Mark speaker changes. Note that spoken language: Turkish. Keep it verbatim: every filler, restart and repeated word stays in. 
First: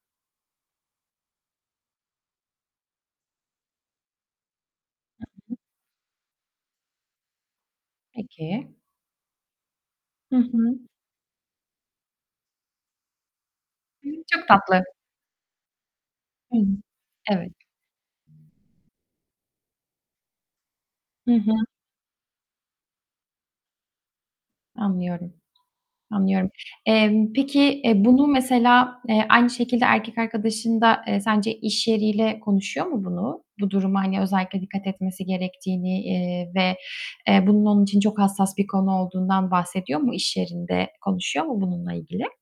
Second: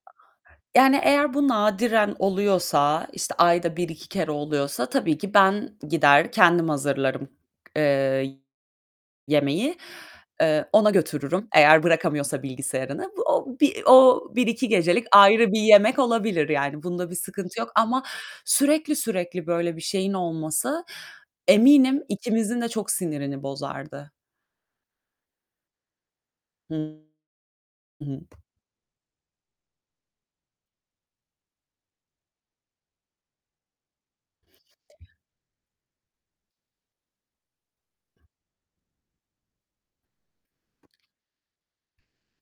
Speaker 1: Yani eğer bu nadiren oluyorsa, işte, ayda bir iki kere oluyorsa tabii ki
Speaker 2: [unintelligible]
Speaker 1: ben gider kendim hazırlarım, eee,
Speaker 2: Peki.
Speaker 1: yemeği.
Speaker 2: Hı
Speaker 1: Eee,
Speaker 2: hı.
Speaker 1: ona götürürüm eğer bırakamıyorsa bilgisayarını. Bu o bir o
Speaker 2: Hımm.
Speaker 1: bir
Speaker 2: Çok
Speaker 1: iki
Speaker 2: tatlı.
Speaker 1: gecelik ayrı bir yemek olabilir
Speaker 2: Hı.
Speaker 1: yani bunda bir
Speaker 2: Evet.
Speaker 1: sıkıntı yok ama sürekli sürekli böyle bir şeyin olması
Speaker 2: Hı hı.
Speaker 1: eminim ikimizin de çok sinirini bozardı.
Speaker 2: Anlıyorum. Anlıyorum.
Speaker 1: Hı
Speaker 2: Emm, peki, e,
Speaker 1: hı.
Speaker 2: bunu mesela, eee, aynı şekilde erkek arkadaşın da, eee, sence iş yeriyle konuşuyor mu bunu? Bu duruma, hani, özellikle dikkat etmesi gerektiğini, eee, ve, eee, bunun onun için çok hassas bir konu olduğundan bahsediyor mu? İş yerinde konuşuyor mu bununla ilgili?